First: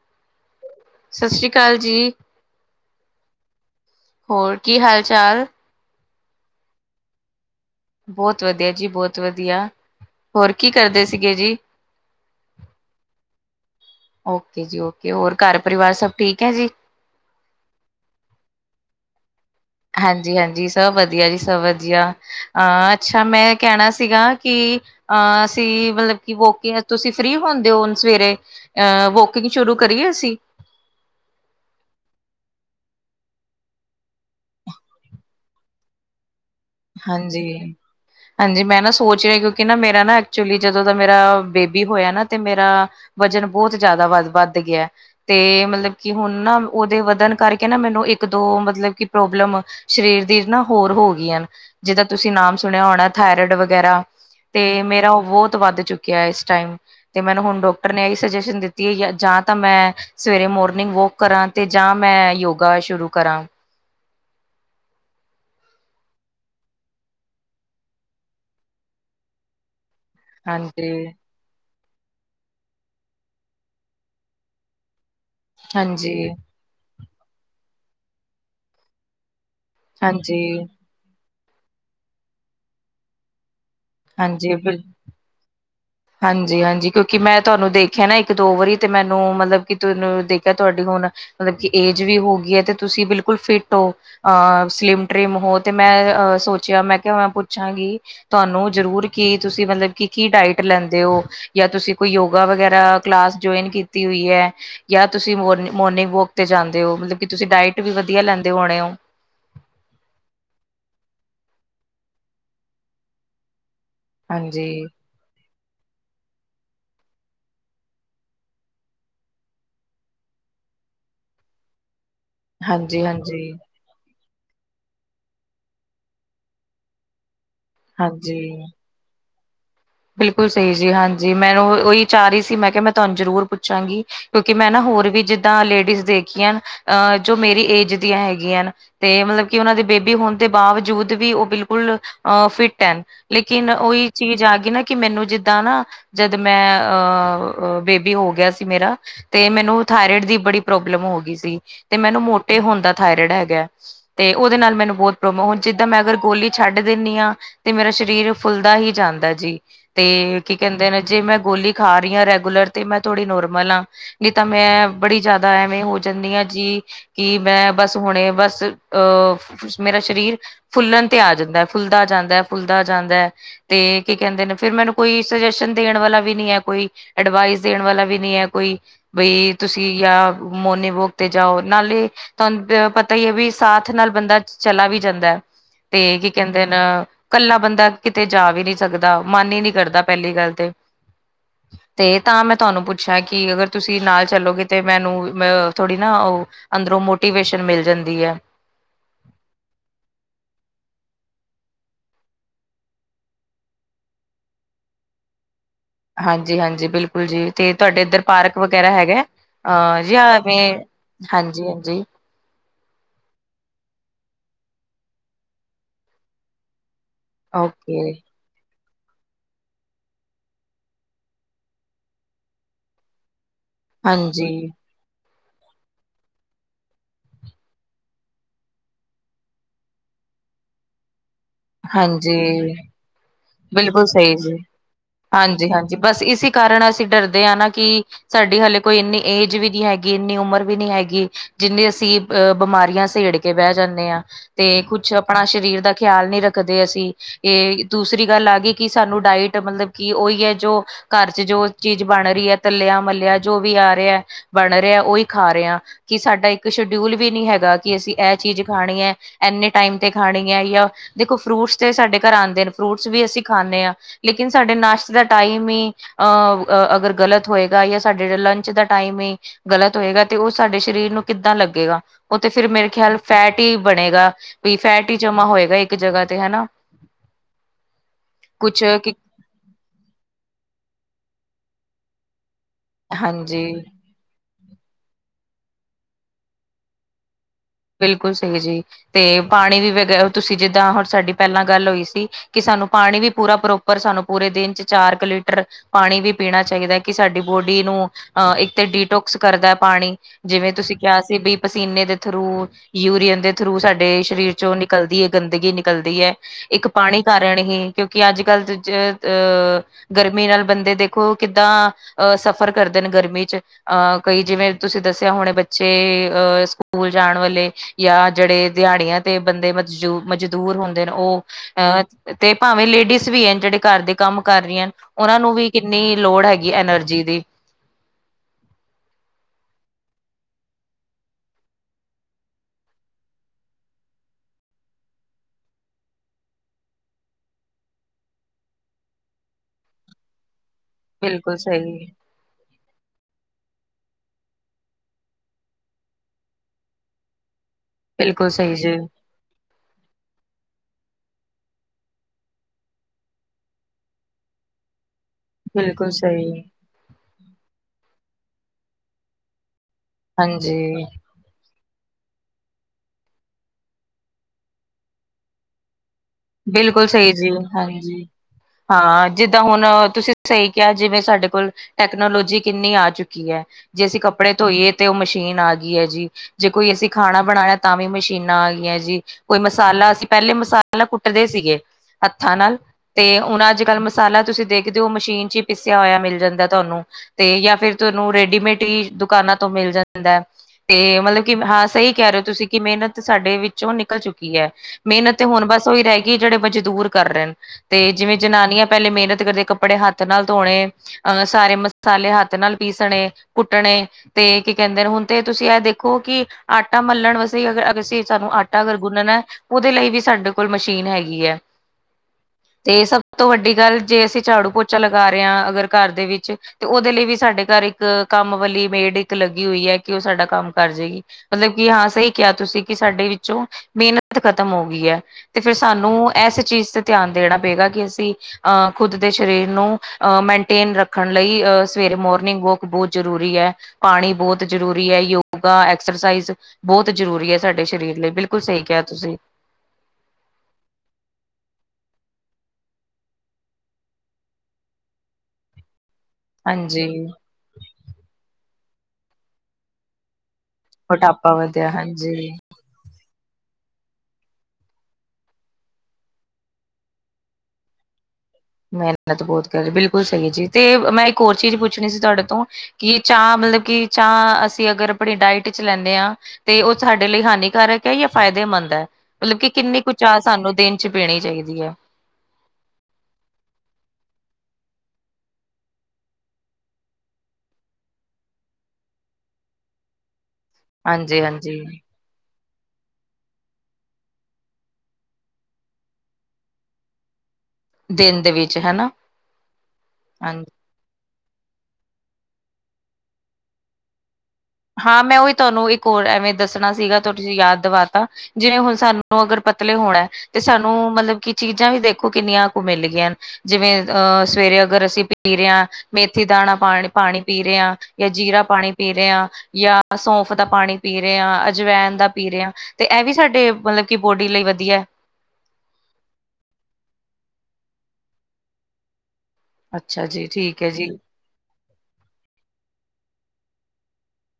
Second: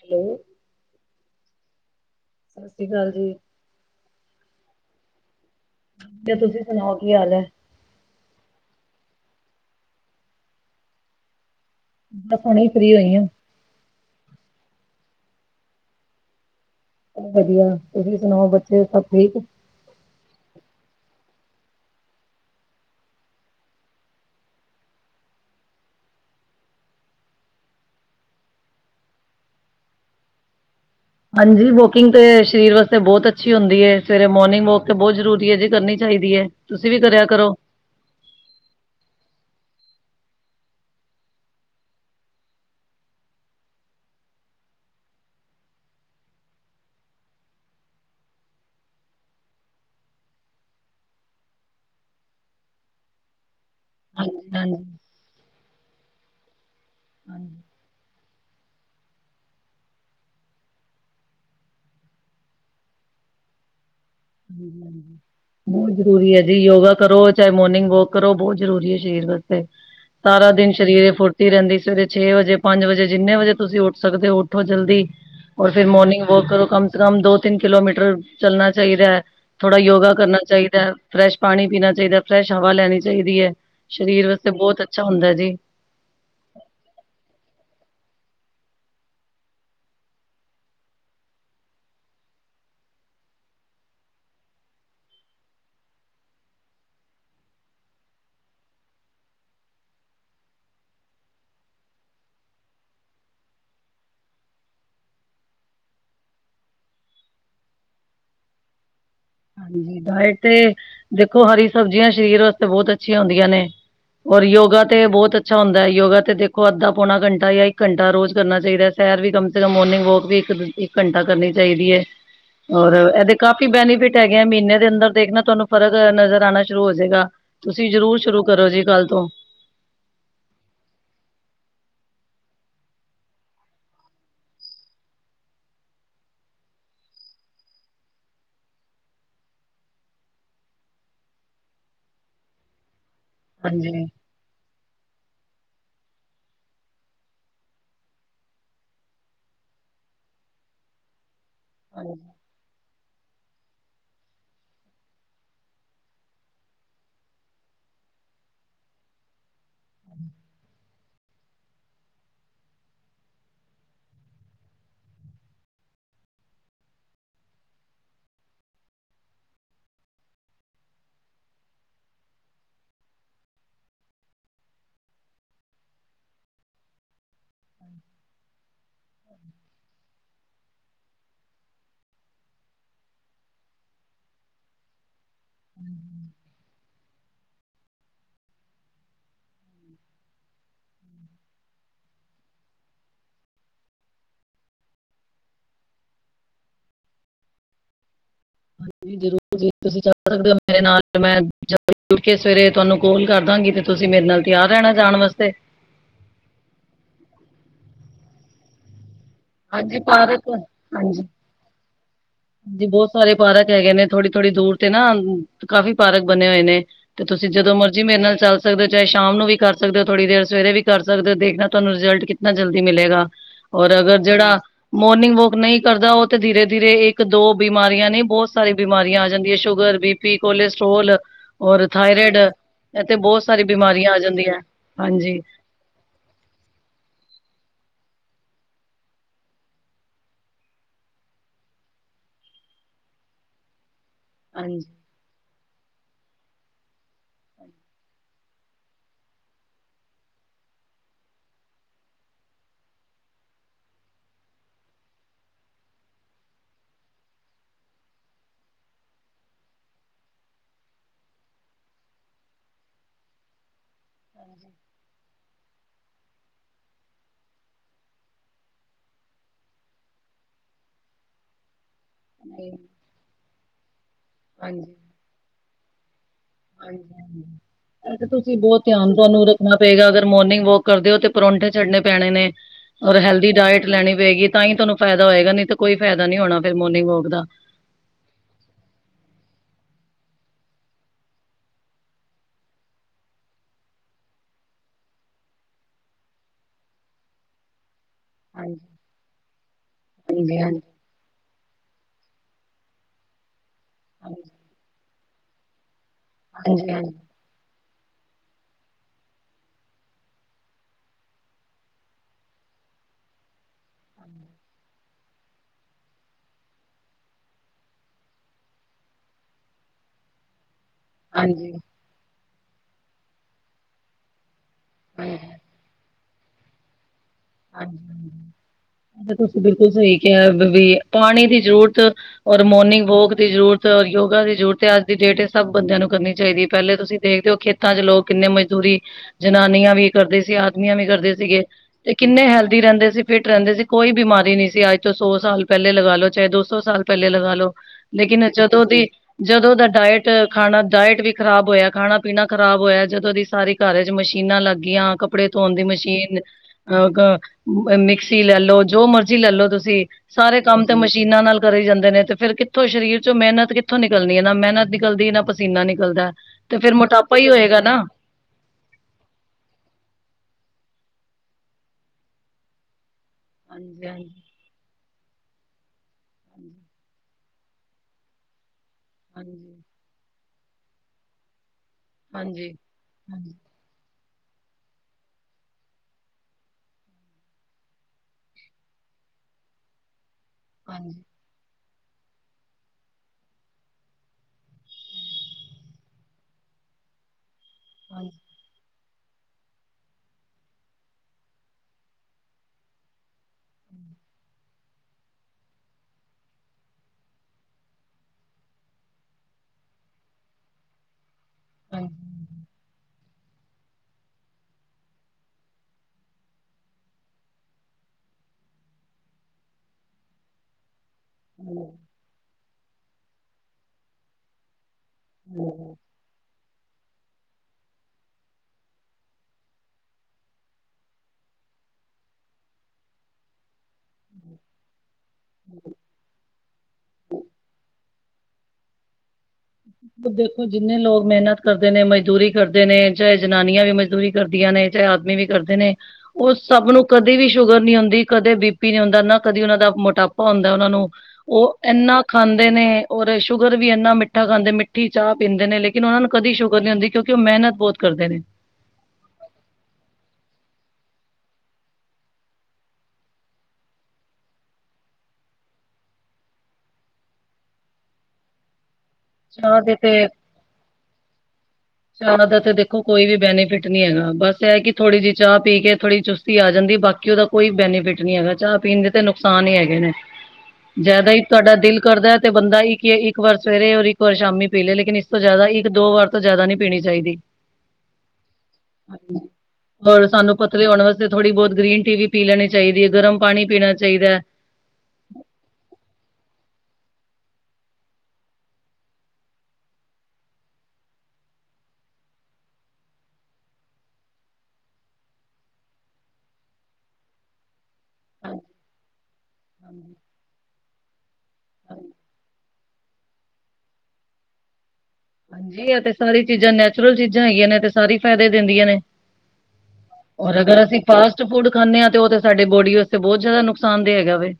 Hello. ਸਾਸਰੀ ਕਾਲ ਜੀ। ਸਾਸੀ ਕਾਲ ਜੀ। ਹੋਰ ਕੀ ਹਾਲ-ਚਾਲ? ਤੇ ਤੁਸੀਂ ਸੁਣਾਓ ਕੀ ਹਾਲ ਐ? ਬੋਤ ਵਦੀਆਂ ਜੀ, ਬੋਤ ਵਦੀਆ, ਹੋਰ ਕੀ ਕਰਦੇ ਸੀਗੇ ਜੀ? ਬਸ ਹੁਣੇ ਫ੍ਰੀ ਹੋਈ ਆ। ਓਕੇ ਜੀ-ਓਕੇ ਹੋਰ ਘਰ ਪਰਿਵਾਰ ਸਬ ਠੀਕ ਐ ਜੀ। ਸਬ ਵਦੀਆਂ ਤੁਸੀਂ ਸੁਣਾਓ, ਬੱਚੇ ਸਬ ਠੀਕ? ਹਾਂਜੀ-ਹਾਂਜੀ ਸਬ ਵਦੀਆ ਜੀ ਸਬ ਵਦੀਆਂ। ਅ ਅੱਛਾ ਮੈਂ ਕੈਣਾ ਸੀਗਾ ਕਿ ਅ ਅਸੀਂ ਮਤਲਬ ਕਿ ਵੋਕੀ ਐ ਤੁਸੀਂ ਫ੍ਰੀ ਹੁੰਦੇ ਓ ਸਵੇਰੇ? ਅ ਵੋਕਿੰਗ ਸ਼ੁਰੂ ਕਰੀਏ ਅਸੀਂ? ਹਾਂਜੀ ਵੋਕਿੰਗ ਤੇ ਸਰੀਰ ਵਾਸਤੇ ਬੋਤ ਅੱਛੀ ਹੁੰਦੀ ਏ ਸਵੇਰੇ ਮੋਰਨਿੰਗ ਵੋਕ ਤੇ ਬੋਤ ਜ਼ਰੂਰੀ ਐ ਜੇ ਕਰਨੀ ਚਾਈਦੀ ਏ। ਹਾਂਜੀ। ਹਾਂਜੀ ਮੈਂ ਨਾ ਸੋਚ ਰਿਆ, ਕਿਉਂਕਿ ਨਾ ਮੇਰਾ ਨਾ ਐਕਚੁਲੀ ਜਦੋਂ ਦਾ ਮੇਰਾ ਬੇਬੀ ਹੋਇਆ ਨਾ ਤੇ ਮੇਰਾ ਵਜ਼ਨ ਬੋਤ ਜੈਦਾ ਵਦ ਵੱਦ ਗਿਆ। ਤੇ ਮਤਲਬ ਕਿ ਹੁਣ ਨਾ ਓਦੇ ਵਦਣ ਕਰਕੇ ਨਾ ਮੈਨੂੰ ਇੱਕ-ਦੋ ਮਤਲਬ ਕਿ ਪ੍ਰੋਬਲਮ ਸ਼ਰੀਰ ਦੀ ਨਾ ਹੋਰ ਹੋਗੀਆ, ਜਿੱਦਾਂ ਤੁਸੀਂ ਨਾਮ ਸੁਣੇਆ ਹੋਣਾ ਥਾਇਰੋਇਡ ਵਗੈਰਾ ਹਾਂਜੀ-ਹਾਂਜੀ, ਤੇ ਹਾਂਜੀ। ਮੇਰਾ ਓ ਬੋਤ ਵੱਦ ਚੁੱਕਿਆ ਇਸ ਟਾਈਮ। ਤੇ ਮੈਨੂੰ ਹਾਂਜੀ ਹੁਣ ਡਾਕਟਰ ਨੇ ਏਹੀ ਸੁਜੈਸ਼ਨ ਦਿੱਤੀ ਐ ਯਾਂ ਤਾਂ ਮੈਂ ਸਵੇਰੇ ਮੋਰਨਿੰਗ ਵੋਕ ਕਰਾਂ, ਤੇ ਜਾਂ ਮੈਂ ਯੋਗਾ ਸ਼ੁਰੂ ਕਰਾਂ। ਹਾਂਜੀ-ਹਾਂਜੀ। ਬੋਤ ਜ਼ਰੂਰੀ ਐ ਜੀ ਯੋਗਾ ਕਰੋ ਚਾਏ ਮੋਰਨਿੰਗ ਵੋਕ ਕਰੋ ਬੋਤ ਜ਼ਰੂਰੀ ਐ ਸ਼ਰੀਰ ਵਾਸਤੇ। ਸਾਰਾ ਦਿਨ ਹਾਂਜੀ ਸ਼ਰੀਰ ਏ ਫੁ ਰਤੀ ਰੈਂਦੀ ਸਵੇਰੇ ਛੇ ਵਜੇ, ਪੰਜ ਵਜੇ ਜਿੰਨੇ ਵਜੇ ਤੁਸੀਂ ਉੱਠ ਸਕਦੇ ਓ ਉਠੋ ਜਲਦੀ ਓਰ ਫਿਰ ਹਾਂਜੀ ਮੋਰਨਿੰਗ ਵੋਕ ਕਰੋ ਕਮ ਸੇ ਕਮ ਦੋ-ਤਿੰਨ ਕਿਲੋਮੀਟਰ ਚਲਨਾ ਚਾਈਦਾ ਐ। ਥੋੜਾ ਯੋਗਾ ਕਰਨਾ ਹਾਂਜੀ ਚਾਈਦਾ, ਫਰੈਸ਼ ਪਾਨੀ ਪੀਨਾ ਚਾਈਦਾ, ਫਰੈਸ਼ ਹਵਾ ਲੈਨੀ ਚਾਈਦੀ ਐ। ਸ਼ਰੀਰ ਵਾਸਤੇ ਹਾਂਜੀ ਬਿਲਕੁਲ ਬੋਤ ਅੱਛਾ ਹੁੰਦਾ ਐ ਜੀ। ਹਾਂਜੀ-ਹਾਂਜੀ ਕਿਉਂਕਿ ਮੈਂ ਤੁ ਆਨੂੰ ਦੇਖਿਆ ਨਾ ਇੱਕ-ਦੋ ਵਾਰੀ ਤੇ ਮੈਨੂੰ ਮਤਲਬ ਕਿ ਤੁਨੂੰ ਦੇਖਿਆ ਤੁਆਡੀ ਹੁਣ ਮਤਲਬ ਕਿ ਏਜ ਵੀ ਹੋ ਗਈ ਐ ਤੇ ਤੁਸੀਂ ਬਿਲਕੁਲ ਫਿੱਟ ਓ। ਅ ਸਲਿਮ ਟ੍ਰਿਮ ਹੋ ਤੇ ਮੈਂ ਅ ਸੋਚਿਆ ਮੈਂ ਕਿ ਮੈਂ ਪੁੱਛਾਂਗੀ ਤੁਆਨੂੰ ਜ਼ਰੂਰ ਕੀ ਤੁਸੀਂ ਮਤਲਬ ਕਿ ਕੀ ਡਾਇਟ ਲੈਂਦੇ ਓ ਯਾਂ ਤੁਸੀਂ ਕੋਈ ਯੋਗਾ ਵਗੈਰਾ ਕਲਾਸ ਜੋਇਨ ਕੀਤੀ ਹੋਈ ਐ ਯਾਂ ਤੁਸੀਂ ਮੋਰਨੀ ਮੋਰਨਿੰਗ ਵੋਕ ਤੇ ਜਾਂਦੇ ਓ ਮਲਬ ਕਿ ਤੁਸੀਂ ਡਾਇਟ ਵੀ ਵਦੀਆ ਲੈਂਦੇ ਹੋਣੇ ਓ। ਹਾਂਜੀ ਡਾਇਟ ਤੇ ਦੇਖੋ ਹਰੀ ਸਬਜ਼ੀਆਂ ਸ਼ਰੀਰ ਵਾਸਤੇ ਬੋਤ ਅੱਛੀਆਂ ਹੁੰਦੀਆਂ ਨੇ ਓਰ ਹਾਂਜੀ, ਯੋਗਾ ਤੇ ਬੋਤ ਅੱ ਛਾ ਹੁੰਦਾ ਐ, ਯੋਗਾ ਤੇ ਦੇਖੋ ਅੱਧਾ-ਪੌਣਾ ਘੰਟਾ ਯਾਂ ਇੱਕ ਘੰਟਾ ਰੋਜ਼ ਕਰਨਾ ਚਾਈਦਾ, ਸੈਰ ਵੀ ਕਮ ਸੇ ਕਮ ਮੋਰਨਿੰਗ ਵੋਕ ਵੀ ਇੱਕ [unintelligible] ਘੰਟਾ ਕਰਨੀ ਚਾਈਦੀ ਐ ਓਰ ਹਾਂਜੀ, ਏਦੇ ਹਾਂਜੀ, ਕਾਫੀ ਬੈਨੀਫਿ ਟ ਹੈਗੇ ਐ ਮ੍ਹੀਨੇ ਦੇ ਅੰਦਰ ਦੇਖਨਾ ਤੁਆਨੂੰ ਫਰਕ ਨਜ਼ਰ ਆਨਾ ਸ਼ੁਰੂ ਹੋ ਜੇਗਾ। ਤੁਸੀਂ ਜ਼ਰੂਰ ਸ਼ੁਰੂ ਹਾਂਜੀ। ਕਰੋ ਜੀ ਕੱਲ ਤੋਂ। ਬਿਲਕੁਲ ਸਈ ਜੀ ਹਾਂਜੀ ਮੈਨੂੰ ਓਈ ਚਾ ਰੀ ਸੀ ਮੈਂ ਕਿਆ ਮੈਂ ਤੁਆਨੂੰ ਜ਼ਰੂਰ ਪੁੱਛਾਂਗੀ। ਕਿਉਂਕਿ ਮੈਂ ਨਾ ਹੋਰ ਵੀ ਜਿੱਦਾਂ ਲੇਡੀਜ਼ ਦੇਖੀਆਂ ਅਨ, ਅਹ ਜੋ ਮੇਰੀ ਏਜ ਦੀਆਂ ਹੈਗੀਆਂ ਨੇ। ਤੇ ਮਤਲਬ ਕਿ ਉਹਨਾਂ ਦੀ ਬੇਬੀ ਹੋਣ ਦੇ ਬਾਵਜੂਦ ਵੀ ਉਹ ਬਿਲਕੁਲ ਅਹ ਫਿਟ ਐ। ਲੇਕਿਨ ਹਾਂਜੀ। ਉਹੀ ਚੀਜ਼ ਆ ਗਈ ਨਾ ਕਿ ਮੈਨੂੰ ਜਿੱਦਾਂ ਨਾ ਜਦ ਮੈਂ ਅਹ ਬੇਬੀ ਹੋ ਗਿਆ ਸੀ ਮੇਰਾ। ਤੇ ਮੈਨੂੰ ਥਾਇਰੋਇਡ ਦੀ ਬੜੀ ਪ੍ਰੋਬਲਮ ਹੋ ਗਈ ਸੀ, ਤੇ ਹਾਂਜੀ ਮੈਨੂੰ ਮੋਟੇ ਹੋਣ ਦਾ ਥਾਇਰਰੋਡ ਹੈਗਾ। ਤੇ ਉਹਦੇ ਨਾਲ ਮੈਨੂੰ ਬਹੁਤ ਪ੍ਰੋਮੋ ਹੁਣ ਜਿੱਦਾਂ ਮੈਂ ਅਗਰ ਗੋਲੀ ਛੱਡ ਦਿੰਨੀ ਹਾਂ ਤੇ ਮੇਰਾ ਸਰੀਰ ਫੁੱਲਦਾ ਹੀ ਜਾਂਦਾ ਜੀ, ਤੇ ਕੀ ਕਹਿੰਦੇ ਨੇ ਜੇ ਮੈਂ ਗੋਲੀ ਖਾ ਰਹੀ ਹਾਂ ਰੈਗੂਲਰ ਤੇ ਮੈਂ ਥੋੜੀ ਨੋਰਮਲ ਆ। ਨਹੀਂ ਤਾਂ ਮੈਂ ਬੜੀ ਜ਼ਿਆਦਾ ਐਵੇਂ ਹੋ ਜਾਂਨੀ ਹਾਂ ਜੀ। ਕਿ ਮੈਂ ਬਸ ਹੁਣੇ ਬਸ ਅਹ ਮੇਰਾ ਸਰੀਰ ਫੁੱਲਣ ਤੇ ਆ ਜਾਂਦਾ ਫੁੱਲਦਾ ਜਾਂਦਾ- ਫੁੱਲਦਾ ਜਾਂਦਾ ਤੇ ਕੀ ਕਹਿੰਦੇ ਨੇ ਫੇਰ ਮੈਨੂੰ ਕੋਈ ਸੁਜੈਸ਼ਨ ਦੇਣ ਵਾਲਾ ਵੀ ਨੀ ਹੈ ਕੋਈ, ਅਡਵਾਈਸ ਦੇਣ ਵਾਲਾ ਵੀ ਨੀ ਹੈ ਕੋਈ। ਬਈ ਤੁਸੀਂ ਜਾਂ ਮੋਨੇ ਵੋਕ ਤੇ ਜਾਓ ਨਾਲੇ ਤੁਹਾਨੂੰ ਪਤਾ ਹੀ ਹੈ ਵੀ ਸਾਥ ਨਾਲ ਬੰਦਾ ਚਲਾ ਵੀ ਜਾਂਦਾ। ਤੇ ਕੀ ਕਹਿੰਦੇ ਨ ਇਕੱਲਾ ਬੰਦਾ ਕਿਤੇ ਜਾ ਵੀ ਨੀ ਸਕਦਾ। ਮਨ ਹੀ ਨੀ ਕਰਦਾ ਪਹਿਲੀ ਗੱਲ ਤੇ, ਤੇ। ਤਾਂ ਮੈਂ ਤੁਹਾਨੂੰ ਪੁੱਛਿਆ ਕਿ ਅਗਰ ਤੁਸੀਂ ਨਾਲ ਚੱਲੋਗੇ ਤੇ ਮੈਨੂੰ ਅ ਥੋੜੀ ਨਾ ਉਹ ਅੰਦਰੋਂ ਮੋਟੀਵੇਸ਼ਨ ਮਿਲ ਜਾਂਦੀ ਐ। ਜ਼ਰੂਰ -ਜਰੂਰ ਤੁਸੀਂ ਜਾ ਸਕਦੇ ਹੋ ਮੇਰੇ ਨਾਲ ਤੇ ਮੈਂ ਜਾਨ ਵੈਲੇ ਸਵੇਰੇ ਤੁਹਾਨੂੰ ਕੋਲ ਕਰ ਦਾਂਗੀ ਫੇਰ। ਤੁਸੀਂ ਮੇਰੇ ਨਾਲ ਤਿਆਰ ਰਹਿਣਾ ਜਾਣ ਵਾਸਤੇ। ਹਾਂਜੀ- ਹਾਂਜੀ ਬਿਲਕੁਲ ਜੀ ਤੇ ਤੁਹਾਡੇ ਇੱਧਰ ਪਾਰਕ ਵਗੈਰਾ ਹੈਗਾ। ਹਾਂਜੀ ਅ ਜਾ ਪਾਰਕ ਫੇਰ ਹਾਂਜੀ- ਹਾਂਜੀ। ਜੀ ਬਹੋਤ ਸਾਰੇ ਪਾਰਕ ਹੈਗੇ ਨੇ ਥੋੜੀ- ਥੋੜੀ ਦੂਰ ਤੇ ਨਾ ਕਾਫ਼ੀ ਪਾਰਕ ਬਣੇ ਹੋਏ ਨੇ। ਤੇ ਤੁਸੀਂ ਜਦੋਂ ਮਰਜ਼ੀ ਓਕੇ ਮੇਰੇ ਨਾਲ ਚੱਲ- ਸਕਦੇ ਹੋ ਚਾਹੇ ਸ਼ਾਮ ਨੂੰ ਵੀ ਕਰ ਸਕਦੇ ਹੋ ਥੋੜੀ ਦੇਰ ਸਵੇਰੇ ਵੀ ਕਰ ਸਕਦੇ ਹੋ ਦੇਖਣਾ ਤੁਹਾਨੂੰ ਰਿਜਲਟ ਕਿਤਨਾ ਜਲਦੀ ਮਿਲੇਗਾ। ਔਰ ਅਗਰ ਹਾਂਜੀ ਜਿਹੜਾ ਮੋਰਨਿੰਗ ਵੋਕ ਨਹੀਂ ਕਰਦਾ ਉਹ ਤੇ ਧੀਰੇ- ਧੀਰੇ ਇੱਕ- ਦੋ ਬਿਮਾਰੀਆਂ ਨਈ ਬਹੋਤ ਸਾਰੀ ਬਿਮਾਰੀਆਂ ਆ ਜਾਂਦੀਆਂ। ਸ਼ੂਗਰ ਬੀ ਪੀ ਕੋਲੇਸਟ੍ਰੋਲ ਔਰ ਥਾਇਰਇਡ ਹਾਂਜੀ ਇਥੇ ਬੋਤ ਸ ਸਾਰੀ ਬਿਲਕੁਲ ਬਿਮਾਰੀਆਂ ਆ ਸਹੀ ਜਾਂਦੀਆਂ ਏ, ਹਾਂਜੀ। ਹਾਂਜੀ-ਹਾਂਜੀ ਜੀ ਬਸ ਇਸੀ ਕਾਰਨ ਅਸੀਂ ਡਰਦੇ ਆ ਨਾ ਕਿ ਸਾਡੀ ਹਲੇੇ ਕੋਈ ਇੰਨੀ ਏਜ ਵੀ ਨੀ ਹੈਗੀ ਇੰਨੀ ਉਮਰ ਵੀ ਨੀ ਹੈਗੀ। ਜਿੰਨੀ ਅਸੀਂ ਅਹ ਬਿਮਾਰੀਆਂ ਸੇੜ ਕੇ ਬਹਿ ਜਾਂਦੇ ਆ। ਤੇ ਹਾਂਜੀ ਕੁਛ ਆਪਣਾ ਸਰੀਰ ਦਾ ਖਿਆਲ ਨੀ ਰੱਖਦੇ ਅਸੀਂ ਇਹ ਦੂਸਰੀ ਗੱਲ ਆ ਗਈ ਕਿ ਸਾਨੂੰ ਡਾਇਟ ਮਤਲਬ ਕਿ ਉਹੀ ਐ ਜੋ ਘਰ ਚ ਜੋ ਚੀਜ਼ ਬਣ ਰਹੀ ਐ ਤੱਲਿਆ- ਮੱਲਿਆ ਜੋ ਵੀ ਆ ਰਿਹਾ, ਬਣ ਰਿਹਾ ਉਹੀ ਖਾ ਰਿਹਾ ਆ। ਕਿ ਸਾਡਾ ਇੱਕ ਸ਼ਡਿਊਲ ਵੀ ਨੀ ਹੈਗਾ ਕਿ ਅਸੀਂ ਇਹ ਚੀਜ਼ ਖਾਣੀ ਐ। ਇੰਨੇ ਟਾਈਮ ਤੇ ਖਾਣੀ ਐ ਜਾਂ ਦੇਖੋ ਫਰੂਟਸ ਤੇ ਸਾਡੇ ਘਰ ਆਦੇ ਨੇ ਫਰੂਟ ਸ ਵੀ ਅਸੀਂ ਖਾਂਦੇ ਆ ਲੇਕਿਨ ਸਾਡੇ ਨਾਸ਼ਟ ਦਾ ਟਾਈਮ ਈ ਅ ਅਗਰ ਗਲਤ ਹੋਏਗਾ ਜਾਂ ਸਾਡੇ ਜਿਹ ਲੰਚ ਦਾ ਟਾਈਮ ਈ ਗ਼ਲਤ ਹੋਏਗਾ ਤੇ ਉਹ ਸਾਡੇ ਸਰੀਰ ਨੂੰ ਕਿੱਦਾਂ ਲੱਗੇਗਾ। ਉਹ ਤੇ ਫੇਰ ਮੇਰੇ ਖਿਆਲ ਫੈਟ ਹੀ ਬਣੇਗਾ ਵੀ ਫੈਟ ਹੀ ਜਮਾ ਹੋਏਗਾ ਇੱਕ ਜਗਾ ਤੇ ਹੈਨਾ। ਹਾਂ ਇੱਕ ਤਾਂ ਤੁਸੀਂ ਬੋਤ ਕੁਛ ਕਿ ਧਿਆਨ ਥੋਹਾਨੂੰ ਰਖ ਣਾ ਪਏਗਾ ਅਗਰ ਮੋਰਨਿੰਗ ਵੋਕ ਕਰਦੇ ਹੋ ਤੇ ਪਰੌਂਠੇ ਛੱਡਣੇ ਪੈਣੇ ਨੇ ਔਰ ਹੈਲਦੀ ਹਾਂਜੀ ਡਾਇਟ ਲੈਣੀ ਪਏਗੀ। ਤਾਂ ਈ ਤੁਹਾਨੂੰ ਫਾਇਦਾ ਹੋਏਗਾ ਨੀ ਤੇ ਕੋਈ ਫਾਇਦਾ ਨੀ ਹੋਣਾ ਫੇਰ ਮੋਰਨਿੰਗ ਵੋਕ ਦਾ। ਬਿਲਕੁਲ ਸਹੀ ਜੀ, ਤੇ ਪਾਣੀ ਵੀ ਵੈਗ ਤੁਸੀਂ ਜਿੱਦਾਂ ਹੁਣ ਸਾਡੀ ਪਹਿਲਾਂ ਗੱਲ ਹੋਈ ਸੀ। ਕਿ ਸਾਨੂੰ ਪਾਣੀ ਵੀ ਪੂਰਾ ਪ੍ਰੋਪਰ ਸਾਨੂੰ ਪੂਰੇ ਦਿਨ ਚ ਚਾਰ ਕ ਲੀਟਰ ਪਾਣੀ ਵੀ ਪੀਣਾ ਚਾਈਦੈ ਕਿ ਸਾਡੀ ਬੋਡੀ ਨੂੰ ਅ ਇੱਕ ਹਾਂਜੀ ਤੇ ਡੀਟੋਕਸ ਕਰਦੈ ਪਾਣੀ ਹਾਂਜੀ ਜਿਵੇਂ ਹਾਂਜੀ ਤੁਸੀਂ ਕਿਆ ਸੀ ਵਈ ਪਸੀਨੇ ਦੇ ਥਰੂ ਯੂਰੀਅਨ ਦੇ ਥਰੂ ਸਾਡੇ ਹਾਂਜੀ ਸ਼ਰੀਰ ਚੋਂ ਨਿਕਲਦੀ ਏ ਗੰਦਗੀ ਨਿਕਲਦੀ ਏ, ਇੱਕ ਹਾਂਜੀ ਪਾਣੀ ਕਾਰ ਕਾਰਨ ਹੀ ਕਿਉਂਕਿ ਅੱਜ-ਕੱਲ ਅ ਗਰਮੀ ਨਾਲ ਬੰਦੇ ਦੇਖੋ ਕਿੱਦਾਂ ਅ ਸਫਰ ਕਰਦੇ ਨੇ ਗਰਮੀ ਚ ਅ ਕਈ ਜਿਵੇਂ ਤੁਸੀਂ ਦੱਸੇਆ ਹੁਣੇ ਬੱਚੇ ਅ ਸਕੂਲ ਜਾਣ ਵਾਲੀ ਯਾ ਜੇੜੇ ਦੇਆੜੀਆਂ ਤੇ ਬੰਦੇ ਮੂਜ਼ਦ-ਮਜ਼ਦੂਰ ਹੁੰਦੇ ਨੇ ਓ ਹਾਂਜੀ ਹਾਂਜੀ ਅ ਤੇ ਭਾਵੇਂ ਲੇਡੀਸ ਵੀ ਐ ਜੇੜੇ ਘਰ ਦੇ ਕੰਮ ਕਰ ਰਈਆਂ ਹਨ ਓਨਾਂ ਨੂੰ ਵੀ ਕਿੰਨੀ ਲੋੜ ਹੈਗੀ ਐਨਰਜੀ ਦੀ। ਹਾਂਜੀ-ਹਾਂਜੀ ਏ ਤਾਂ ਤੁਸੀਂ ਬਿਲਕੁਲ ਸਈ ਕਿਆ ਬ ਬਈ ਪਾਣੀ ਦੀ ਜਰੂਰਤ ਔਰ ਮੋਰਨਿੰਗ ਵੋਕ ਦੀ ਜ਼ਰੂਰਤ ਔਰ ਯੋਗਾ ਦੀ ਜਰੂਰਤ ਆ ਅੱਜ ਦੀ ਡੇਟ ਏ ਸਬ ਬੰਦੇਆਂ ਨੂੰ ਕਰਨੀ ਚਾਈਦੀ ਐ ਪੈਲੇ ਤੁਸੀਂ ਦੇਖਦੇ ਹੋ ਖੇਤ ਤਾਂ ਚ ਲੋਕ ਕਿੰਨੇ ਮਜ਼ਦੂਰੀ ਜਨਾਨੀਆਂ ਵੀ ਕਰਦੇ ਸੀ, ਆਦਮੀਆਂ ਵੀ ਕਰਦੇ ਬਿਲਕੁਲ ਸੀਗੇ‌। ਸਹੀ ਕਿੰਨੇ ਹੈਲਦੀ ਰੈਂਦੇ ਸੀ ਫਿਟ ਰੈਂਦੇ ਸੀ ਕੋਈ ਬਿਮਾਰੀ ਨੀ ਸੀ ਅੱਜ ਤੋਂ ਸੌ ਸਾਲ ਪੈਲੇ ਲਗਾ ਲੋ ਚਾਹੇ ਦੋ ਸੌ ਸਾਲ ਪੈਲੇ ਲਗਾ ਲੋ ਲੇਕਿਨ ਬਿਲਕੁਲ ਸਹੀ ਜਦੋਂ ਜੀ ਦੀ ਜਦੋਂ ਦਾ ਡਾਇਟ ਖਾਣਾ ਡਾਇਟ ਵੀ ਖਰਾਬ ਹੋਏਆ ਖਾਣਾ-ਪੀਣਾ ਖਰਾਬ ਹੋਏਆ ਜਦੋਂ ਦੀ ਸਾਰੀ ਘਰ ਚ ਮਸ਼ੀਨਾਂ ਲਾਗੀਆਂ ਕੱਪੜੇ ਧੋਣ ਦੀ ਬਿਲਕੁਲ ਮਸ਼ੀਨ ਸਹੀ ਅ ਗ ਅ ਮਿਕਸੀ ਲੈ ਲੋ ਜੋ ਮਰਜੀ ਲੈ ਲੋ ਤੁਸੀਂ ਸਾਰੇ ਕੰਮ ਤੇ ਹਾਂਜੀ ਮਸ਼ੀਨਾਂ ਨਾਲ ਕਰੀ ਜਾਂਦੇ ਨੇ ਤੇ ਫੇਰ ਕਿੱਥੋਂ ਸ਼ਰੀਰ ਚ ਮੇਨਤ ਕਿੱਥੋਂ ਨਿਕਲਨੀ ਐ ਨਾ ਮੇਨਤ ਨਿਕਲਦੀ ਨਾ ਪਸੀਨਾ ਨਿਕਲਦਾ ਐ। ਬਿਲਕੁਲ ਸਈ ਜੀ, ਹਾਂਜੀ। ਹਾਂ ਜਿੱਦਾਂ ਹੁਨ ਤੁਸੀਂ ਸਈ ਕਿਆ ਜਿਵੇਂ ਸਾਡੇ ਕੋਲ ਟੈਕਨੋਲੋਜੀ ਕਿੰਨੀ ਆ ਚੁੱ ਕੀ ਐ, ਜੇ ਅਸੀਂ ਕੱਪੜੇ ਧੋਈਏ ਤੇ ਓ ਮਸ਼ੀਨ ਆ ਗੀ ਐ ਜੀ ਜੇ ਕੋਈ ਅਸੀਂ ਖਾਣਾ ਬਨਾਏਆ ਤਾਂ ਵੀ ਮਸ਼ੀਨਾਂ ਆ ਗਈਆਂ ਜੀ। ਕੋਈ ਮਸਾਲਾ ਅਸੀਂ ਪੈਲੇ ਮਸਾਲਾ ਕੁੱਟਦੇ ਸੀਗੇ ਹੱਥਾਂ ਹਾਂਜੀ ਨਾਲ ਤੇ ਹੁਨ ਅੱਜ-ਕੱਲ ਮਸ ਸਾਲਾ ਤੁਸੀਂ ਦੇਖਦੇ ਓ ਮਸ਼ੀਨ ਚ ਈ ਪੀਸੇਆ ਹੋਏਆ ਮਿਲ ਜਾਂਦਾ ਤੁਆਨੂੰ। ਤੇ ਯਾ ਫਿਰ ਤੁਆਨੂੰ ਰੇਡੀਮੇਡ ਈ ਦੁਕਾਨਾਂ ਤੋਂ ਮਿਲ ਜਾਂਦਾ ਤੇ ਮਤਲਬ ਕਿ ਹਾਂ ਸਈ ਕੈ ਰਏ ਓ ਤੁਸੀਂ ਕਿ ਮੇਨਤ ਸਾਡੇ ਵਿੱਚੋਂ ਨਿਕਲ ਚੁੱਕੀ ਐ ਮੇਨਤ ਹੁਨ ਬਸ ਓਈ ਰੈ ਗਈ ਜੇੜੇ ਮਜ਼ਦੂਰ ਕਰ ਰਏ ਨੇ ਤੇ ਹਾਂਜੀ ਜਿਵੇਂ ਜਨਾਨੀਆਂ ਪੈਲੇ ਮੇਨਤ ਕਰਦੀਆ ਕੱਪੜੇ ਹੱਥ ਨਾਲ ਧੋਣੇ ਅ ਸਾਰੇ ਮਸਾਲੇ ਹੱਥ ਨਾਲ ਪੀਸਨੇ, ਕੁੱਟਨੇ ਤੇ ਕੀ ਕੈਂਦੇ ਨੇ ਹੁਨ ਤੇ ਤੁਸੀਂ ਐ ਦੇਖੋ ਕਿ ਆਟਾ ਮੱਲਨ ਵਾਸਤੇ ਈ ਅਗਰ ਅਸੀਂ ਸਾਨੂੰ ਆਟਾ ਅਗਰ ਗੁੰਨਣੈ ਓਦੇ ਲਈ ਵੀ ਸਾਡੇ ਕੋਲ ਮਸ਼ੀਨ ਹੈਗੀ ਐ ਤੇ ਸਬ ਸਬ ਤੋਂ ਵੱਡੀ ਗੱਲ ਜੇ ਅਸੀਂ ਝਾੜੂ ਪੋਚਾ ਲਗਾ ਰਏ ਆਂ ਅਗਰ ਘਰ ਦੇ ਵਿੱਚ ਤੇ ਓਦੇ ਲਈ ਵੀ ਸਾਡੇ ਘਰ ਇੱਕ ਕੰਮ ਵਾਲੀ ਮੇਡ ਇੱਕ ਲੱਗੀ ਹੋਈ ਐ ਕਿ ਓ ਸਾਡਾ ਕੰਮ ਕਰ ਜੇ ਗੀ। ਮਤਲਬ ਕਿ ਹਾਂ ਸਈ ਕਿਆ ਤੁਸੀਂ ਕਿ ਸਾਡੇ ਵਿੱਚੋਂ ਮੇਨਤ ਖਤਮ ਹੋ ਗੀ ਐ ਤੇ ਫਿਰ ਸਾਨੂੰ ਐਸੇ ਚੀਜ਼ ਤੇ ਧਿਆਨ ਦੇਣਾ ਪਏਗਾ ਕਿ ਅਸੀਂ ਅ ਖੁਦ ਦੇ ਸ਼ਰੀਰ ਨੂੰ ਅ ਮੈਨਟੇਨ ਰੱਖਨ ਲਈ ਅ ਸਵੇਰੇ ਮੋਰਨਿੰਗ ਵੌਕ ਬੋਹ ਜ਼ਰੂਰੀ ਐ। ਪਾਣੀ ਬੋਤ ਜ਼ਰੂਰੀ ਐ ਜੀ। ਯੋਗਾ ਐਕਸਰਸਾਈਜ਼ ਬੋਤ ਜ਼ਰੂਰੀ ਐ ਸਾਡੇ ਸ਼ਰੀਰ ਲਈ ਬਿਲਕੁਲ ਸਈ ਕਿਆ ਤੁਸੀਂ। ਓ ਦੇਖੋ ਜਿੰਨੇ ਲੋਕ ਮੇਨਤ ਕਰਦੇ ਨੇ ਮਜ਼ਦੂਰੀ ਕਰਦੇ ਨੇ ਚਾਏ ਜਨਾਨੀਆਂ ਵੀ ਮਜ਼ਦੂਰੀ ਕਰਦੀਆਂ ਨੇ ਚਾਏ ਆਦਮੀ ਵੀ ਕਰਦੇ ਨੇ ਓ ਸਬ ਨੂੰ ਹਾਂਜੀ ਕਦੀ ਵੀ ਸ਼ੂਗਰ ਨੀ ਹੁੰਦੀ ਕਦੇ ਬੀ ਪੀ ਨੀ ਹੁੰਦਾ ਨਾ ਕਦੀ ਓਨਾਂ ਦਾ ਮੋਟਾ ਪਾ ਹੁੰਦਾ ਓਨਾਂ ਨੂੰ ਮੋਟਾਪਾ ਓ ਵਧਿਆ ਇੰਨਾ ਹਾਂਜੀ ਖਾਂਦੇ ਨੇ ਔਰ ਸ਼ੂਗਰ ਵੀ ਇੰਨਾ ਮਿੱ ਮਿੱਠਾ ਖਾਂਦੇ ਮਿੱਠੀ ਚਾ ਪੀਂਦੇ ਨੇ ਲੇਕਿਨ ਓਨਾਂ ਨੂੰ ਕਦੀ ਸ਼ੂਗਰ ਨੀ ਹੁੰਦੀ ਕਿਉਕਿ ਓ ਮੈਨਤ ਬੋਤ ਕਰਦੇ ਨੇ। ਮੈਨਤ ਬੋਤ ਕਰ ਬਿਲਕੁਲ ਸਈ ਐ ਜੀ ਤੇ ਮੈਂ ਇੱਕ ਹੋਰ ਚੀਜ਼ ਪੁੱਛਣੀ ਸੀ ਤੁਆਡੇ ਤੋਂ ਕਿ ਚਾਹ ਮਤਲਬ ਕਿ ਚਾਹ ਅਸੀਂ ਅਗਰ ਆਪਣੀ ਡਾਇਟ ਚ ਲੈਂਦੇ ਹਾਂ ਤੇ ਉਹ ਸਾਡੇ ਲਈ ਹਾਨੀਕਾਰਕ ਹੈ ਜਾਂ ਫਾਇਦੇਮੰਦ ਐ। ਮਤਲਬ ਕਿ ਚਾਹ ਦੇ ਕਿੰਨੀ ਕੁ ਤੇ ਚਾਹ ਸਾਨੂੰ ਦਿਨ 'ਚ ਪੀਣੀ ਚਾਹੀਦੀ ਹੈ। ਚਾਹ ਦਾ ਤੇ ਦੇਖੋ ਕੋਈ ਵੀ ਬੈਨੀਫਿਟ ਨੀ ਹੈਗਾ ਬਸ ਇਹ ਕਿ ਥੋੜੀ ਜਿਹੀ ਚਾਹ ਪੀ ਕੇ ਥੋੜ੍ਹੀ ਸੀ ਚੁ ਤੀ ਆ ਜਾਂਦੀ ਬਾਕੀ ਉਹਦਾ ਕੋਈ ਬੈਨੀਫਿਟ ਨਹੀਂ ਹੈਗਾ ਚਾਹ ਪੀਣ ਦੇ ਤੇ ਨੁਕਸਾਨ ਹੀ ਹੈਗੇ ਨੇ। [inaudible] ਜ਼ਿਆਦਾ ਹੀ ਤੁਹਾਡਾ ਹਾਂਜੀ ਦਿਲ ਕਰਦਾ ਹੈ ਤੇ ਬੰਦਾ ਇੱਕ ਇੱਕ ਵਾਰ ਸਵੇਰੇ ਰ ਇੱਕ ਇੱਕ ਵਾਰ ਸ਼ਾਮੀ ਪੀ ਲਏ ਲੇਕਿਨ ਇਸ ਤੋਂ ਜ਼ਿਆਦਾ ਇੱਕ ਦੋ ਵਾਰ ਤੋਂ ਜ਼ਿਆਦਾ ਨੀ ਪੀਣੀ ਚਾਹੀਦੀ। ਦਿਨ ਦੇ ਵਿੱਚ ਹਨਾ ਹਾਂਜੀ ਹੋਰ ਸਾਨੂੰ ਹਾਂਜੀ ਪਤਲੇ ਆਉਣ ਵਾਸਤੇ ਥੋੜ੍ਹੀ ਬਹੁਤ ਗਰੀਨ ਟੀ ਵੀ ਪੀ ਲੈਣੀ ਚਾਹੀਦੀ ਹੈ ਗਰਮ ਪਾਣੀ ਪੀਣਾ ਚਾਹੀਦਾ ਹੈ। ਹਾਂ ਮੈਂ ਉਹੀ ਤੁਹਾਨੂੰ ਇੱਕ ਹੋਰ ਐਵੇਂ ਦੱਸਣਾ ਸੀਗਾ ਤੁਹਾਡਾ ਯਾਦ ਦਿਵਾ ਤਾ ਜਿਵੇਂ ਹੁਣ ਸਾਨੂੰ ਅਗਰ ਪਤਲੇ ਹੋਣਾ ਤੇ ਸਾਨੂੰ ਮਤਲਬ ਕਿ ਚੀਜ਼ਾਂ ਵੀ ਦੇਖੋ ਕਿੰਨੀਆਂ ਕੁ ਮਿਲ ਗਈਆਂ ਜਿਵੇਂ ਅਹ ਸਵੇਰੇ ਅਗਰ ਅਸੀਂ ਪੀ ਰਹੇ ਹਾਂ ਮੇਥੀ ਦਾਣਾ ਪਾਣੀ ਪਾਣੀ ਪੀ ਰਹੇ ਹਾਂ। ਜਾਂ ਜੀਰਾ ਪਾਣੀ ਪੀ ਰਹੇ ਹਾਂ ਜਾਂ ਸੌਫ ਦਾ ਪਾਣੀ ਪੀ ਰਹੇ ਹਾਂ ਅਜਵੈਨ ਦਾ ਪੀ ਰਹੇ ਹਾਂ ਤੇ ਇਹ ਵੀ ਸਾਡੇ ਮਤਲਬ ਕਿ ਬੋਡੀ ਲਈ ਵਧੀਆ। ਹਾਂਜੀ ਆ ਤੇ ਸਾਰੀ ਚੀਜ਼ਾਂ ਨੈਚੁਰਲ ਚੀਜ਼ਾਂ ਹਾਗੀਏ ਨੇ ਸਾਰੀ ਫਾਇਦੇ ਦਿੰਦੀਆਂ ਨੇ। ਅੱਛਾ ਜੀ ਔਰ ਅਗਰ ਠੀਕ ਹੈ ਅਸੀਂ ਜੀ ਪਾਸ ਫੂਡ ਖਾਂਦੇ ਆਂ ਉਹ ਤਾਂ ਸਾਡੇ ਬੋਡੀ ਵਾਸਤੇ ਬਹੁਤ ਜ਼ਿਆਦਾ ਨੁਕਸਾਨ ਦੇ ਹੈਗਾ ਵ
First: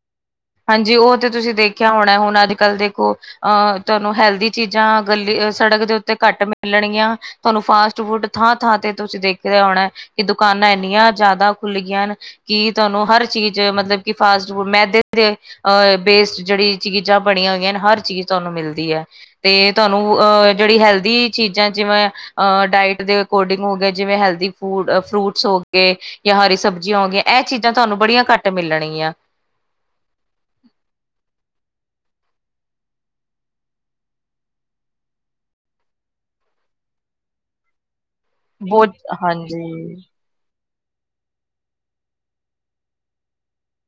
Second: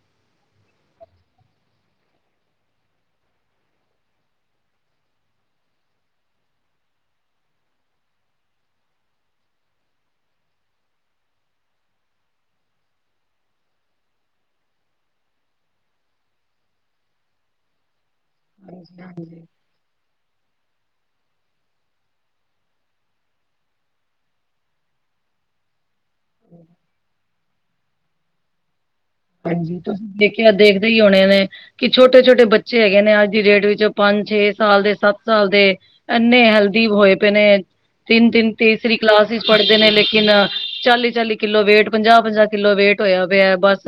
ਹਾਂਜੀ ਉਹ ਤੇ ਤੁਸੀਂ ਦੇਖਿਆ ਹੋਣਾ ਹੁਣ ਅੱਜ ਕੱਲ੍ਹ ਦੇਖੋ ਅਹ ਤੁਹਾਨੂੰ ਹੈਲਦੀ ਚੀਜ਼ਾਂ ਗਲੀ ਸੜਕ ਦੇ ਉੱਤੇ ਘੱਟ ਮਿਲਣਗੀਆਂ ਤੁਹਾਨੂੰ ਫਾਸਟ ਫੂਡ ਥਾਂ-ਥਾਂ ਤੇ ਤੁਸੀਂ ਦੇਖਿਆ ਹੋਣਾ ਕਿ ਦੁਕਾਨਾਂ ਇੰਨੀਆਂ ਜੀਆਦਾ ਖੁੱਲ ਗਈਆਂ ਹਨ ਕਿ ਤੁਹਾਨੂੰ ਹਰ ਚੀਜ਼ ਮਤਲਬ ਕਿ ਫਾਸਟ ਫੂਡ ਮੈਂ ਅਹ ਬੇਸਡ ਜਿਹੜੀ ਚੀਜ਼ਾਂ ਬਣੀਆਂ ਹੋਈਆਂ ਨੇ ਹਰ ਚੀਜ਼ ਤੁਹਾਨੂੰ ਮਿਲਦੀ ਹੈ ਤੇ ਤੁਹਾਨੂੰ ਅਹ ਜਿਹੜੀ ਹੈਲਦੀ ਚੀਜ਼ਾਂ ਜਿਵੇਂ ਅ ਡਾਇਟ ਦੇ ਅਕੋਰਡਿੰਗ ਹੋ ਗ ਜਿਵੇਂ ਹੈਲਦੀ ਫੂਡ ਫਰੂਟਸ ਹੋ ਗਏ ਜਾਂ ਹਰੀ ਸਬਜ਼ੀਆਂ ਹੋ ਗਈਆਂ ਇਹ ਚੀਜ਼ਾਂ ਤੁਹਾਨੂੰ ਬੜੀਆਂ ਘੱਟ ਮਿਲਣਗੀਆਂ। ਹਾਂਜੀ ਤੁਸੀਂ ਦੇਖਿਆ ਦੇਖਦੇ ਹੀ ਹੋਣੇ ਨੇ। ਕਿ ਛੋਟੇ ਛੋਟੇ ਬੱਚੇ ਹੈਗੇ ਨੇ ਅੱਜ ਦੀ ਡੇਟ ਵਿੱਚ ਪੰਜ ਛੇ ਸਾਲ ਦੇ ਸੱਤ ਸਾਲ ਦੇ ਇੰਨੇ ਹਲਦੀ ਹੋਏ ਪਏ ਨੇ ਤਿੰਨ ਤਿੰਨ ਬਹੁਤ ਤੀਸਰੀ ਕਲਾਸ ਪੜ੍ਹਦੇ ਨੇ ਹਾਂਜੀ ਲੇਕਿਨ ਚਾਲੀ -ਚਾਲੀ ਕਿੱਲੋ ਵੇਟ ਪੰਜਾਹ -ਪੰਜਾਹ ਕਿੱਲੋ ਵੇਟ ਹੋਇਆ ਪਇਆ ਬਸ ਬਸ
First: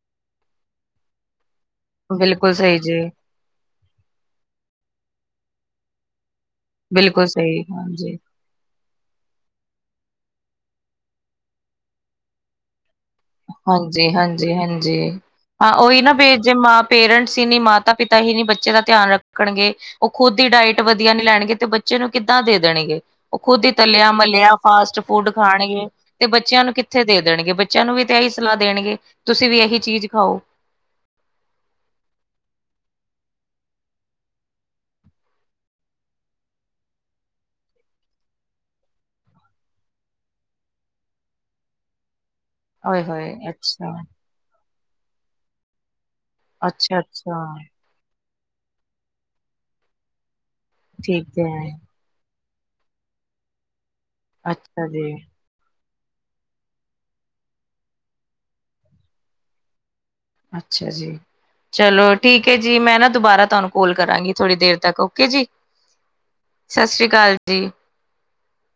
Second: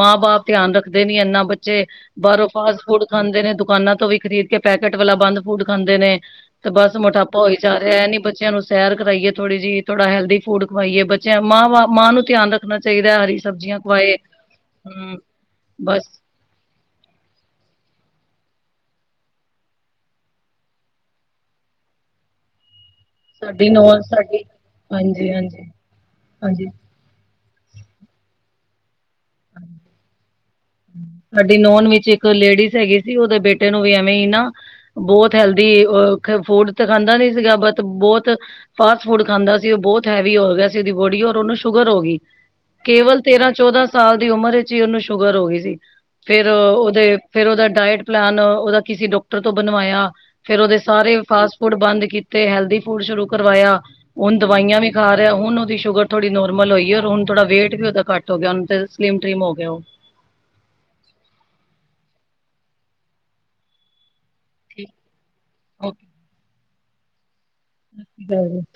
ਮਾਂ ਬਾਪ ਧਿਆਨ ਰੱਖਦੇ ਨੀ ਇੰਨਾ ਬ ਤੇ ਬਾਹਰੋਂ ਬਿਲਕੁਲ ਸਹੀ ਫਾਸਟ ਜੀ ਫੂਡ ਖਾਂਦੇ ਨੇ ਦੁਕਾਨਾਂ ਤੋਂ ਵੀ ਖਰੀਦ ਕੇ ਪੈਕੇਟ ਵਾਲਾ ਬੰਦ ਫੂਡ ਖਾਂਦੇ ਨੇ। ਤੇ ਬਸ ਬਿਲਕੁਲ ਮੋਟਾਪਾ ਹੋਈ ਸਹੀ ਜਾ ਰਿਹਾ ਏਹ ਹਾਂਜੀ ਨੀ ਬੱਚਿਆਂ ਨੂੰ ਸੈਰ ਕਰਵਾਈਏ ਥੋੜੀ ਜਿਹੀ ਥੋੜ੍ਹਾ ਹੈਲਦੀ ਫੂਡ ਖਾਵਾਈਏ ਬੱਚਿਆਂ ਮਾਂਵਾਂ ਮਾਂ ਨੂੰ ਧਿਆਨ ਰੱਖਣਾ ਚਾਹੀਦਾ ਹੈ ਹਰੀ ਸਬਜ਼ੀਆਂ ਤੇ ਖਵਾਏ ਹਾਂਜੀ -ਹਾਂਜੀ ਹੂੰ ਹਾਂ ਉਹੀ ਬਸ ਨਾ ਫਿਰ ਜੇ ਮਾਂ ਪੇਰੈਂਟਸ ਹੀ ਨੀ ਮਾਤਾ ਪਿਤਾ ਹੀ ਨੀ ਬੱਚੇ ਦਾ ਧਿਆਨ ਰੱਖਣਗੇ ਉਹ ਖੁਦ ਦੀ ਡਾਇਟ ਵਧੀਆ ਨਹੀਂ ਲੈਣਗੇ ਤੇ ਬੱਚੇ ਨੂੰ ਕਿੱਦਾਂ ਦੇ ਦੇਣਗੇ ਉਹ ਖੁਦ ਹੀ ਤਲਿਆ -ਮਲਿਆ ਫਾਸਟ ਫੂਡ ਖਾਣਗੇ ਤੇ ਬੱਚਿਆਂ ਨੂੰ ਕਿੱਥੇ ਦੇ ਦੇਣਗੇ ਬੱਚਿਆਂ ਨੂੰ ਵੀ ਤੇ ਇਹੀ ਸਲਾਹ ਦੇਣਗੇ ਤੁਸੀਂ ਵੀ ਇਹੀ ਚੀਜ਼ ਖਾਓ। ਸਾਡੀ ਨੋਨ ਵਿੱਚ ਇੱਕ ਲੇਡੀਜ਼ ਹੈਗੀ ਸੀ ਉਹਦੇ ਬੇਟੇ ਨੂੰ ਵੀ ਐਵੇਂ ਹੀ ਨਾ ਬਹੁਤ ਹੈਲਦੀ ਅ ਫੂਡ ਤਾਂ ਖਾਂਦਾ ਨੀ ਸੀਗਾ ਬਸ ਬਹੁਤ ਫਾਸਟ ਫੂਡ ਖਾਂਦਾ ਸੀ ਉਹ ਬਹੁਤ ਹੈਵੀ ਹੋ ਗਿਆ ਸੀ ਉਹਦੀ ਬੋਡੀ ਔਰ ਉਹਨੂੰ ਸ਼ੂਗਰ ਹੋ ਗਈ। ਆਏ ਕੇਵਲ ਹਾਏ ਤੇਰਾਂ ਚੌਦਾਂ ਅੱਛਾ ਸਾਲ ਦੀ ਉਮਰ ਵਿੱਚ ਹੀ ਉਹਨੂੰ ਸ਼ੂਗਰ ਹੋ ਗਈ ਸੀ, ਫਿਰ ਅੱਛਾ ਉਹਦੇ ਅੱਛਾ ਫੇਰ ਉਹਦਾ ਡਾਇਟ ਪਲੈਨ ਉਹਦਾ ਕਿਸੀ ਡਾਕਟਰ ਤੋਂ ਬਣਵਾਇਆ, ਫੇਰ ਉਹਦੇ ਸਾਰੇ ਠੀਕ ਫਾਸਟ ਫੂਡ ਹੈ ਬੰਦ ਕੀ ਤੇ ਹੈਲਦੀ ਫੂਡ ਸ਼ੁਰੂ ਕਰਵਾਇਆ, ਹੁਣ ਦਵਾਈਆਂ ਅੱਛਾ ਵੀ ਜੀ ਖਾ ਰਿਹਾ ਹੁਣ ਉਹਦੀ ਸ਼ੂਗਰ ਥੋੜ੍ਹੀੋ ਨੋਰਮਲ ਹੋਈ ਐ, ਔਰ ਹੁਣ ਥੋੜਾ ਵੇਟ ਵੀ ਉਹਦਾ ਘੱਟ ਹੋ ਗਿਆ ਹੁਣ ਤੇ ਸਲਿਮ ਟਰਿਮ ਹੋ ਗਿਆ ਉਹ ਅੱਛਾ ਜੀ ਚਲੋ ਠੀਕ ਹੈ ਜੀ ਮੈਂ ਨਾ ਦੁਬਾਰਾ ਤੁਹਾਨੂੰ ਕੋਲ ਕਰਾਂਗੀ। ਥੋੜ੍ਹੀ ਦੇਰ ਤੱਕ ਓਕੇ ਜੀ, ਸਤਿ ਸ੍ਰੀ ਅਕਾਲ ਜੀ। [unintelligible]